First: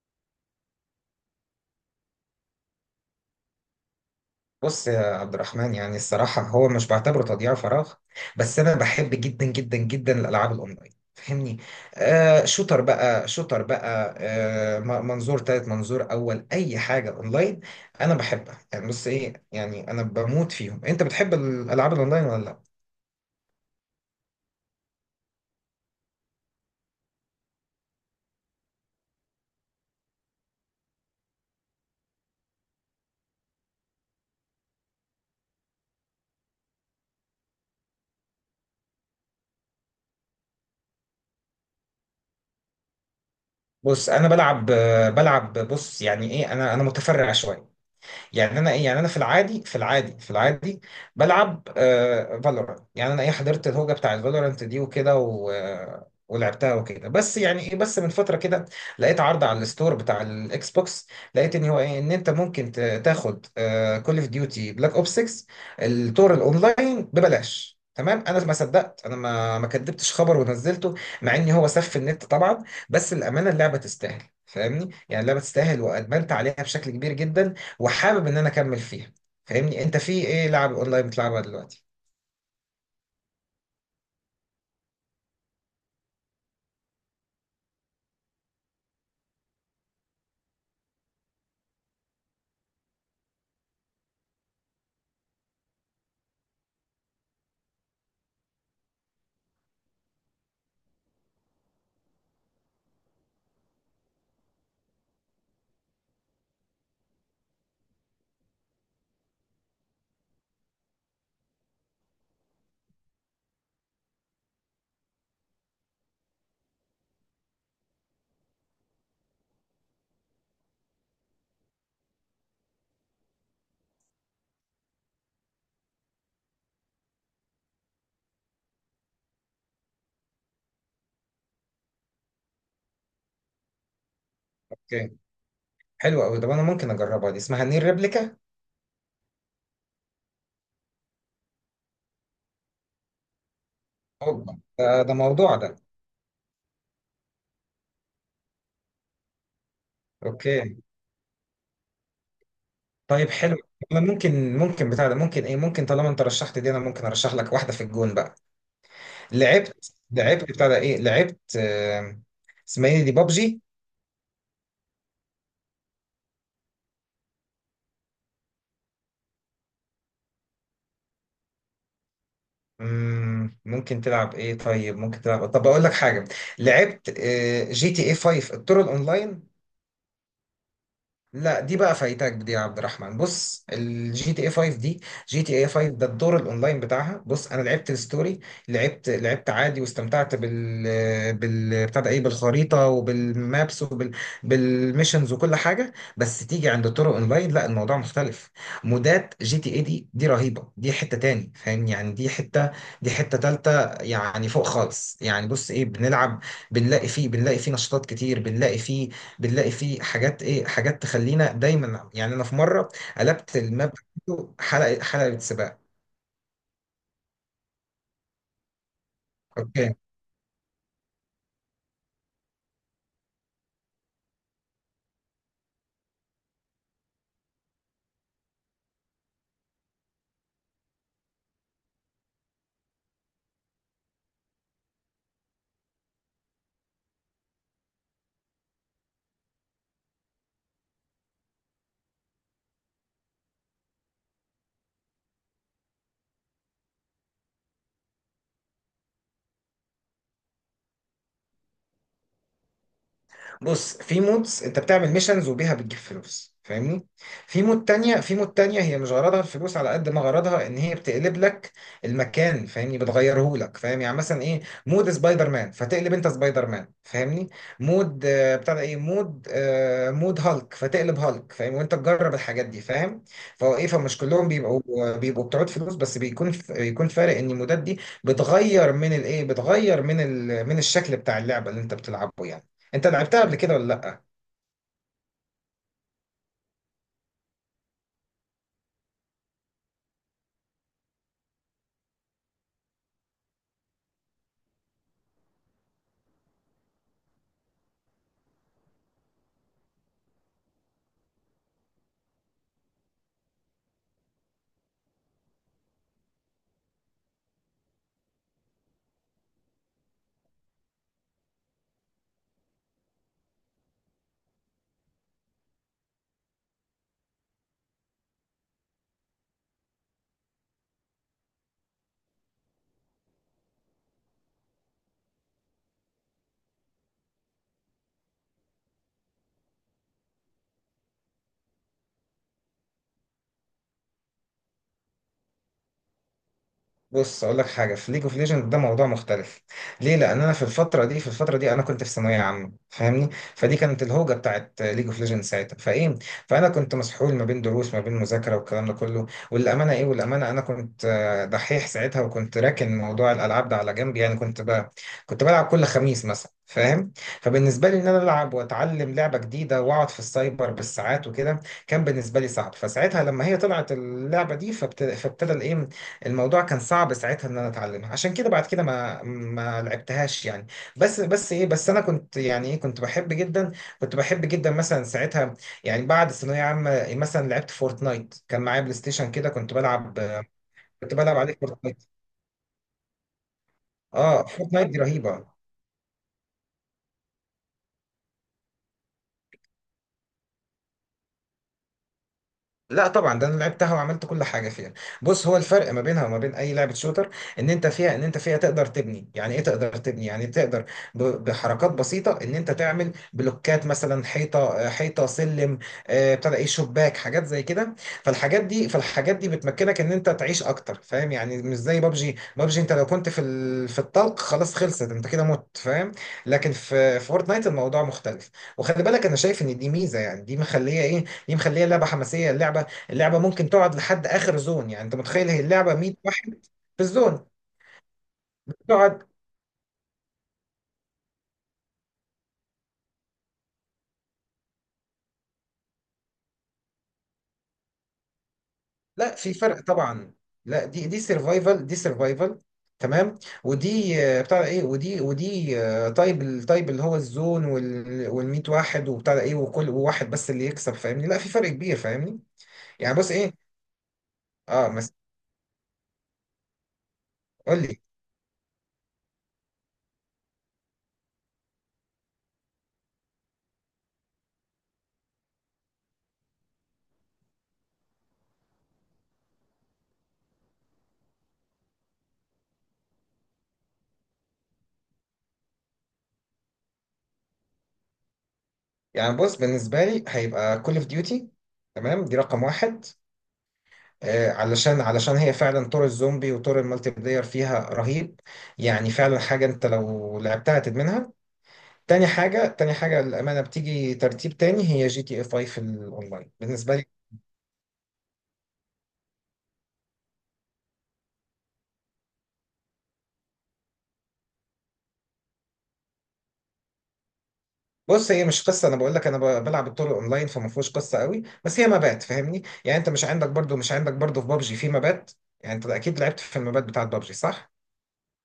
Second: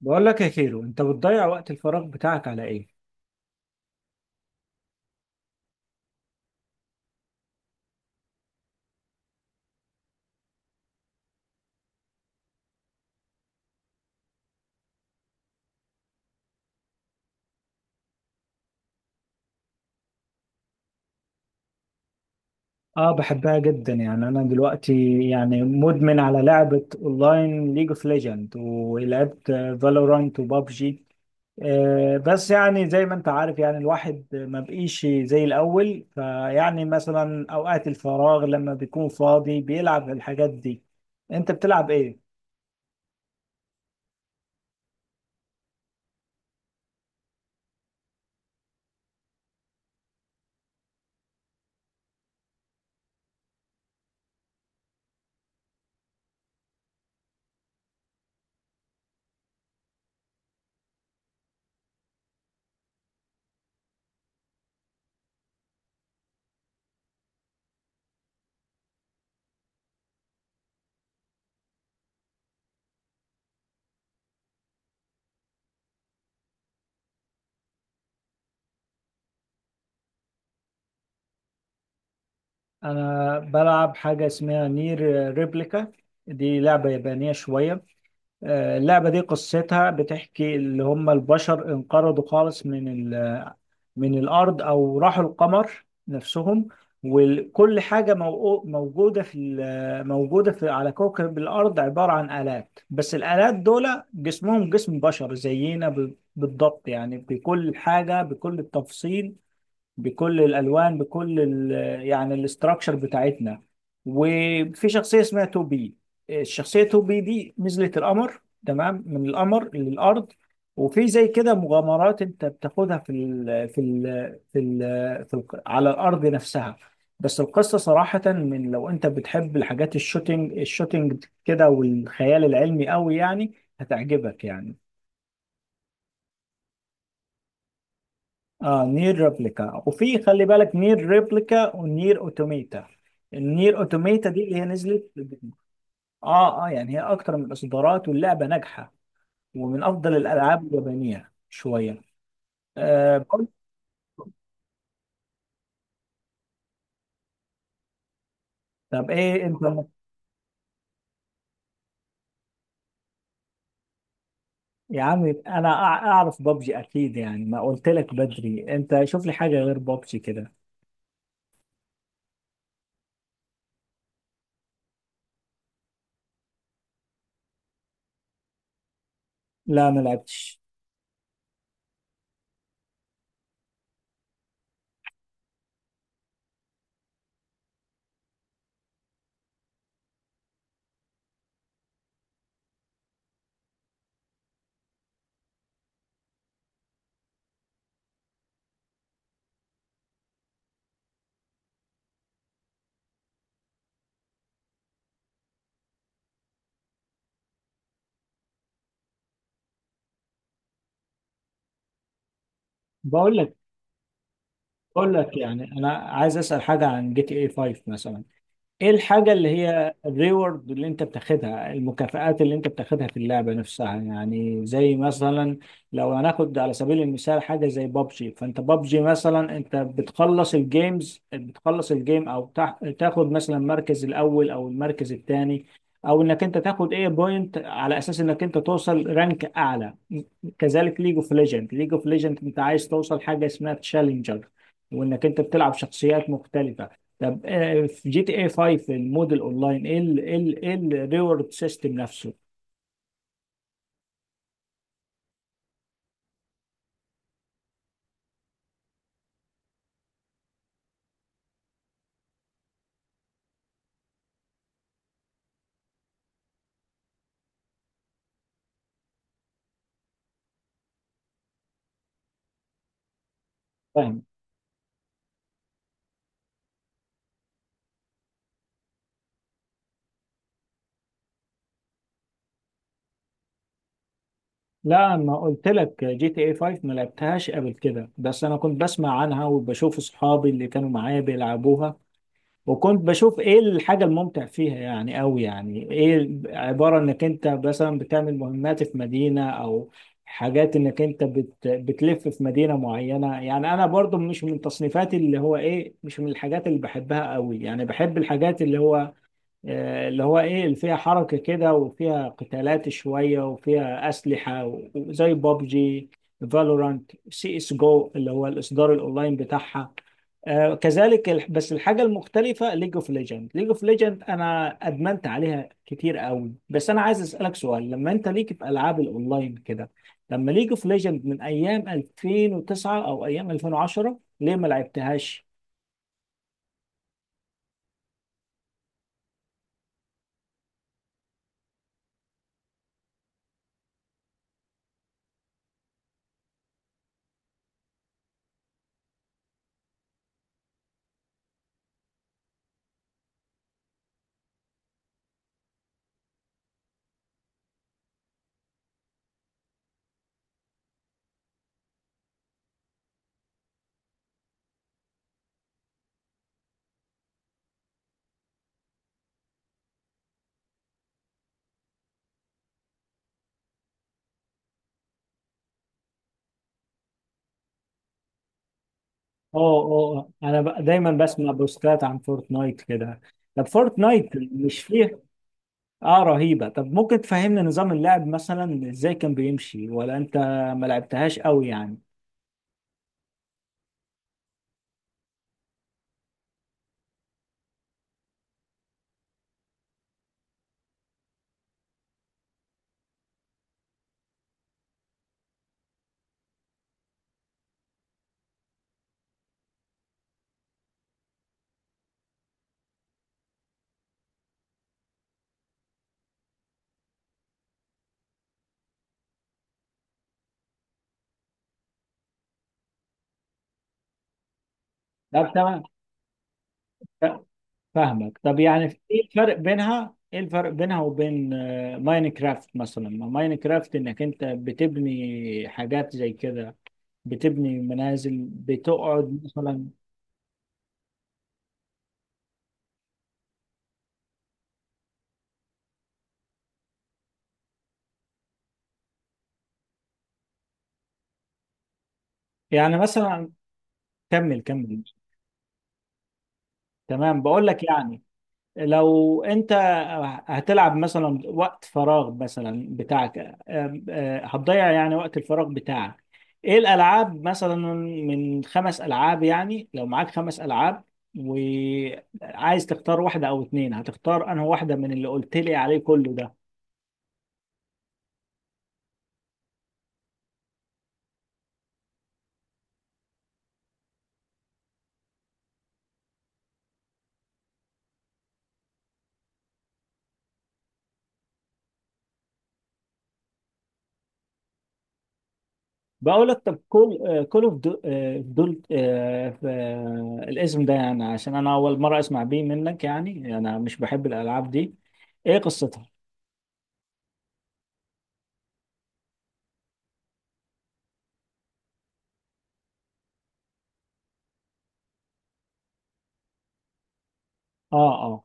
بقول لك يا كيرو، انت بتضيع وقت الفراغ بتاعك على ايه؟ بص يا عبد الرحمن، يعني الصراحة هو مش بعتبره تضييع فراغ. بس أنا بحب جدا جدا جدا الألعاب الأونلاين فاهمني. آه، شوتر بقى منظور تالت منظور أول أي حاجة أونلاين أنا بحبها. يعني بص إيه، يعني أنا بموت فيهم. أنت بتحب الألعاب الأونلاين ولا لأ؟ اه، بحبها جدا، يعني انا دلوقتي يعني مدمن على لعبة اونلاين ليج اوف ليجند، ولعبت فالورانت وبابجي. بس يعني زي ما انت عارف، يعني الواحد ما بقيش زي الاول، فيعني مثلا اوقات الفراغ لما بيكون فاضي بيلعب الحاجات دي. انت بتلعب ايه؟ بص أنا بلعب، بلعب، بص يعني إيه، أنا متفرع شوية. يعني انا ايه، يعني انا في العادي بلعب آه فالورانت. يعني انا ايه، حضرت الهوجه بتاع الفالورانت دي وكده، و ولعبتها وكده. بس يعني ايه، بس من فتره كده لقيت عرض على الستور بتاع الاكس بوكس. لقيت ان هو ايه، ان انت ممكن تاخد كول اوف ديوتي بلاك اوب 6 التور الاونلاين ببلاش. تمام، انا ما صدقت، انا ما كدبتش خبر ونزلته، مع ان هو سف النت طبعا. بس الامانه اللعبه تستاهل فاهمني، يعني اللعبه تستاهل وادمنت عليها بشكل كبير جدا، وحابب ان انا اكمل فيها. فاهمني، انت في ايه لعب اونلاين بتلعبها دلوقتي؟ انا بلعب حاجة اسمها نير ريبليكا. دي لعبة يابانية شوية. اللعبة دي قصتها بتحكي اللي هم البشر انقرضوا خالص من ال... من الأرض، أو راحوا القمر نفسهم. وكل حاجة موجودة في موجودة في على كوكب الأرض عبارة عن آلات، بس الآلات دول جسمهم جسم بشر زينا بالضبط، يعني بكل حاجة، بكل التفصيل، بكل الالوان، بكل يعني الاستراكشر بتاعتنا. وفي شخصيه اسمها توبي. الشخصيه توبي دي نزلت القمر، تمام، من القمر للارض. وفي زي كده مغامرات انت بتاخدها في ال على الارض نفسها. بس القصه صراحه، من لو انت بتحب الحاجات الشوتينج الشوتينج كده والخيال العلمي قوي، يعني هتعجبك يعني. اوكي. حلو قوي ده، انا ممكن اجربها دي، اسمها نير ريبليكا. اه، نير ريبليكا. وفي خلي بالك، نير ريبليكا ونير اوتوميتا. النير اوتوميتا دي اوبا، اللي هي ده, نزلت. ده موضوع ده. اه اه، يعني هي اكتر من الاصدارات، واللعبه ناجحه ومن افضل الالعاب اوكي. اليابانيه شويه. آه طيب حلو. برضه- انا ممكن بتاع ده، ممكن ايه، ممكن طالما انت رشحت دي، انا ممكن ارشح لك واحده في الجون بقى. طب ايه انت. لعبت بتاع ده، ايه لعبت، اسمها ايه دي، بابجي. يا عمي، انا اعرف بابجي اكيد، يعني ما قلت لك بدري، انت شوف لي حاجه غير بابجي كده. ممكن تلعب ايه، طيب ممكن تلعب، طب اقول لك حاجه. لعبت جي تي اي 5 الطرق الاونلاين. لا ما لعبتش. لا دي بقى فايتاك دي يا عبد الرحمن. بص الجي تي اي 5 دي، جي تي اي 5 ده، الدور الاونلاين بتاعها، بص انا لعبت الستوري. لعبت عادي، واستمتعت بال بال بتاع ده ايه، بالخريطه وبالمابس وبال بالميشنز وكل حاجه. بس تيجي عند الطرق اونلاين، لا الموضوع مختلف. مودات جي تي اي دي، دي رهيبه، دي حته تاني فاهم يعني، دي حته تالته. يعني فوق خالص، يعني بص ايه بنلعب، بنلاقي فيه نشاطات كتير، بنلاقي فيه حاجات، ايه حاجات تخلينا دايما. يعني انا في مره بقول لك قلبت الماب بتاعته حلقه بقول لك حلقه يعني سباق. انا عايز اسال حاجه عن جي تي اي 5 مثلا. ايه الحاجة اللي هي اوكي، الريورد اللي انت بتاخدها، المكافآت اللي انت بتاخدها في اللعبة نفسها، يعني زي مثلا لو هناخد على سبيل المثال حاجة زي بابجي، فانت بابجي مثلا انت بتخلص الجيمز، بتخلص الجيم، او تاخد مثلا المركز الاول او المركز الثاني، او انك انت تاخد ايه بوينت على اساس انك انت توصل رانك اعلى. كذلك ليج اوف ليجند، انت عايز توصل حاجة اسمها تشالنجر، وانك انت بتلعب شخصيات مختلفة. طب في جي تي اي 5 الموديل اونلاين، ايه ال الريورد سيستم نفسه؟ بص في مودز انت بتعمل ميشنز وبيها بتجيب فلوس فاهمني. في مود تانية هي مش غرضها الفلوس على قد ما غرضها ان هي بتقلب لك المكان، فاهمني بتغيره لك، فاهم يعني مثلا ايه، مود سبايدر مان فتقلب انت سبايدر مان فاهمني. مود بتاع ده ايه، مود مود هالك، فتقلب هالك فاهم، وانت تجرب الحاجات دي فاهم. فهو ايه، فمش فاهم. كلهم بيبقوا بتعود فلوس، بس بيكون فارق ان المودات دي بتغير من الايه، بتغير من من الشكل بتاع اللعبة اللي انت بتلعبه يعني. انت لعبتها قبل كده ولا لا؟ لا ما قلت لك جي تي اي 5 ما لعبتهاش قبل كده، بس انا كنت بسمع عنها وبشوف اصحابي اللي كانوا معايا بيلعبوها. وكنت بشوف ايه الحاجة الممتع فيها يعني قوي، يعني ايه، عبارة انك انت مثلا بتعمل مهمات في مدينة، او حاجات انك انت بتلف في مدينة معينة. يعني انا برضو مش من تصنيفاتي، اللي هو ايه، مش من الحاجات اللي بحبها قوي، يعني بحب الحاجات اللي هو اللي هو ايه، اللي فيها حركة كده وفيها قتالات شوية وفيها أسلحة، وزي بابجي، فالورانت، سي اس جو اللي هو الإصدار الأونلاين بتاعها. كذلك بس الحاجة المختلفة، ليج اوف ليجند أنا أدمنت عليها كتير قوي. بس أنا عايز أسألك سؤال، لما أنت ليك في ألعاب الأونلاين كده، لما ليج اوف ليجند من أيام 2009 أو أيام 2010، ليه ما لعبتهاش؟ بص اقول لك حاجه، في ليج اوف ليجند ده موضوع مختلف. ليه؟ لان انا في الفتره دي انا كنت في ثانويه عامه فاهمني. فدي كانت الهوجه بتاعت ليج اوف ليجند ساعتها، فايه، فانا كنت مسحول ما بين دروس ما بين مذاكره والكلام ده كله. والامانه ايه، والامانه انا كنت دحيح ساعتها، وكنت راكن موضوع الالعاب ده على جنب. يعني كنت بقى كنت بلعب كل خميس مثلا فاهم. فبالنسبه لي ان انا العب واتعلم لعبه جديده واقعد في السايبر بالساعات وكده، كان بالنسبه لي صعب. فساعتها لما هي طلعت اللعبه دي، فابتدى الايه، الموضوع كان صعب ساعتها ان انا اتعلمها. عشان كده بعد كده ما لعبتهاش يعني. بس ايه، بس انا كنت يعني ايه، كنت بحب جدا، كنت بحب جدا مثلا ساعتها. يعني بعد ثانويه عامه مثلا لعبت فورتنايت، كان معايا بلاي ستيشن كده اه كنت اه بلعب، اه. انا دايما كنت بلعب بسمع عليه بوستات فورتنايت. عن فورتنايت كده. طب فورتنايت اه مش فورتنايت دي فيه؟ رهيبه. اه رهيبة. طب ممكن تفهمنا نظام اللعب مثلا ازاي كان بيمشي، ولا انت ما لعبتهاش قوي يعني؟ لا طبعا، ده انا لعبتها وعملت كل حاجه فيها. بص هو الفرق ما بينها وما بين اي لعبه شوتر، ان انت فيها تقدر تبني، يعني ايه تقدر تبني، يعني تقدر بحركات بسيطه ان انت تعمل بلوكات مثلا، حيطه حيطه سلم، ابتدى ايه شباك، حاجات زي كده. فالحاجات دي بتمكنك ان انت تعيش اكتر فاهم يعني. مش زي بابجي، بابجي انت لو كنت في في الطلق خلاص خلصت، انت كده مت فاهم. لكن في فورتنايت الموضوع مختلف، وخلي بالك انا شايف ان دي ميزه، يعني دي مخليه ايه، دي مخليها اللعبه حماسيه، اللعبه ممكن تقعد لحد اخر زون. يعني انت متخيل، طب هي تمام. اللعبه 100 واحد في ف- الزون فاهمك. طب يعني ايه تقعد. الفرق بينها، وبين ماينكرافت مثلا؟ ما ماينكرافت انك انت بتبني حاجات زي كده، بتبني منازل لا بتقعد في فرق مثلا. طبعا. لا، دي سرفايفل، دي سرفايفل، تمام. ودي بتاع ده ايه، ودي طيب، الطيب اللي هو الزون وال 100 واحد وبتاع ده ايه، وكل واحد بس اللي يكسب فاهمني، لا في فرق كبير فاهمني. يعني يعني بص مثلا. ايه، كمل اه كمل. بس تمام، بقول لك قول لي. يعني، لو انت هتلعب مثلا وقت فراغ مثلا بتاعك، آم، آه، هتضيع يعني وقت الفراغ بتاعك. ايه الالعاب مثلا من خمس العاب؟ يعني لو معاك خمس العاب وعايز تختار واحدة او اتنين، هتختار انهي واحدة من اللي قلت لي عليه كله ده؟ يعني بص بالنسبه لي هيبقى كول اوف ديوتي، تمام دي رقم واحد، علشان علشان هي فعلا طور الزومبي وطور المالتي بلاير فيها رهيب، يعني فعلا حاجة انت لو لعبتها تدمنها. تاني حاجة، للأمانة بتيجي ترتيب تاني، هي جي تي اي 5 في بقول الأونلاين لك، طب بالنسبة لي. كل كول اوف دول، الاسم ده، يعني عشان انا اول مرة اسمع بيه منك، يعني انا مش بحب الالعاب دي. ايه قصتها؟ بص هي مش قصة، أنا بقول لك أنا بلعب الطور الأونلاين، فما فيهوش قصة قوي بس هي مبات فاهمني. يعني أنت مش عندك برضو، في بابجي في مبات. يعني أنت أكيد لعبت في المبات بتاعت بابجي صح؟ اه آه.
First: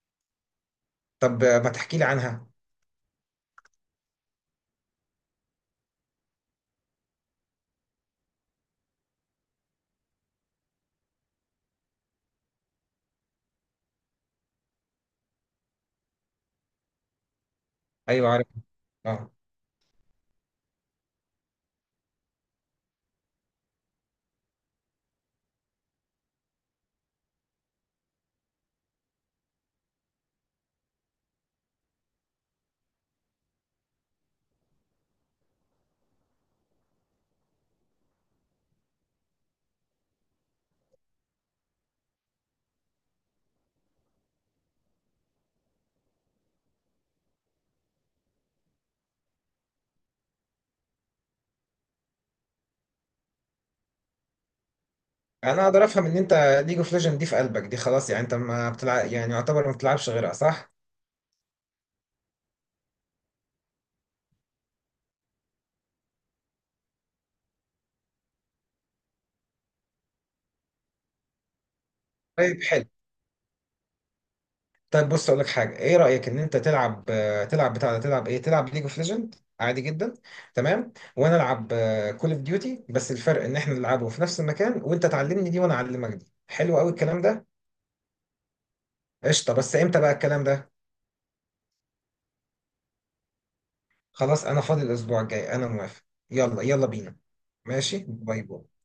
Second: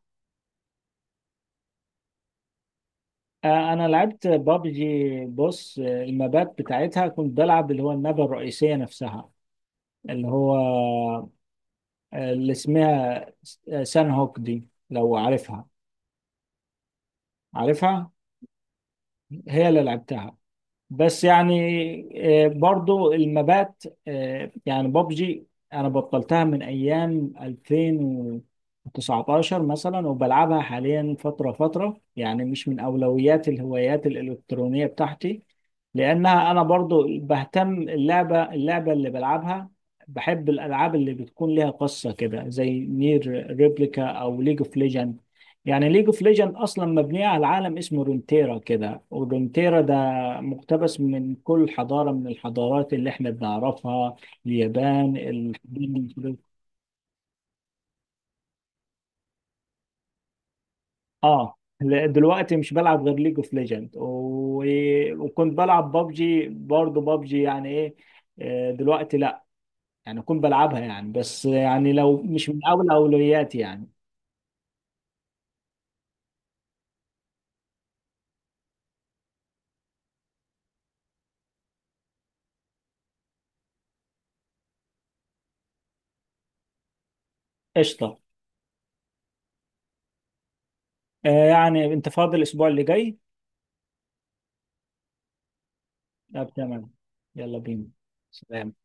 طب ما تحكي لي عنها. انا لعبت بابجي. بص، المابات بتاعتها كنت بلعب اللي هو النبة الرئيسية نفسها، اللي هو اللي اسمها سان هوك، دي لو عارفها. عارفها. أيوه عارف، أه. هي اللي لعبتها. بس يعني برضو المبات. يعني بابجي انا بطلتها من ايام 2019 مثلا، وبلعبها حاليا فترة فترة. يعني مش من اولويات الهوايات الالكترونية بتاعتي، لانها انا برضو بهتم اللعبة، اللي بلعبها. بحب الالعاب اللي بتكون ليها قصة كده، زي نير ريبليكا او ليج اوف ليجند. يعني ليج اوف ليجند اصلا مبنيه على عالم اسمه رونتيرا كده، ورونتيرا ده مقتبس من كل حضارة من الحضارات اللي احنا بنعرفها، اليابان، انا اقدر افهم ان انت ليج اوف ليجند دي في قلبك دي، خلاص يعني انت ما بتلعب، يعني يعتبر ما بتلعبش غيرها صح؟ اه لا، دلوقتي مش بلعب غير ليج اوف ليجند وكنت بلعب بابجي برضه. بابجي يعني ايه، دلوقتي لا. يعني كنت بلعبها يعني، بس يعني لو مش من طيب حلو. اول اولوياتي يعني. طيب بص اقول لك حاجه، ايه رايك ان انت تلعب تلعب بتاع ده، تلعب ايه، تلعب ليج اوف ليجند عادي جدا، تمام، وانا العب كول اوف ديوتي، بس الفرق ان احنا نلعبه في نفس المكان، وانت تعلمني دي وانا اعلمك دي. حلو قوي الكلام ده. قشطة. قشطه، بس امتى بقى الكلام ده؟ يعني انت فاضي الاسبوع اللي جاي؟ خلاص انا فاضي الاسبوع الجاي، انا موافق، طب يلا يلا تمام، بينا. يلا بينا. ماشي، باي سلام. باي.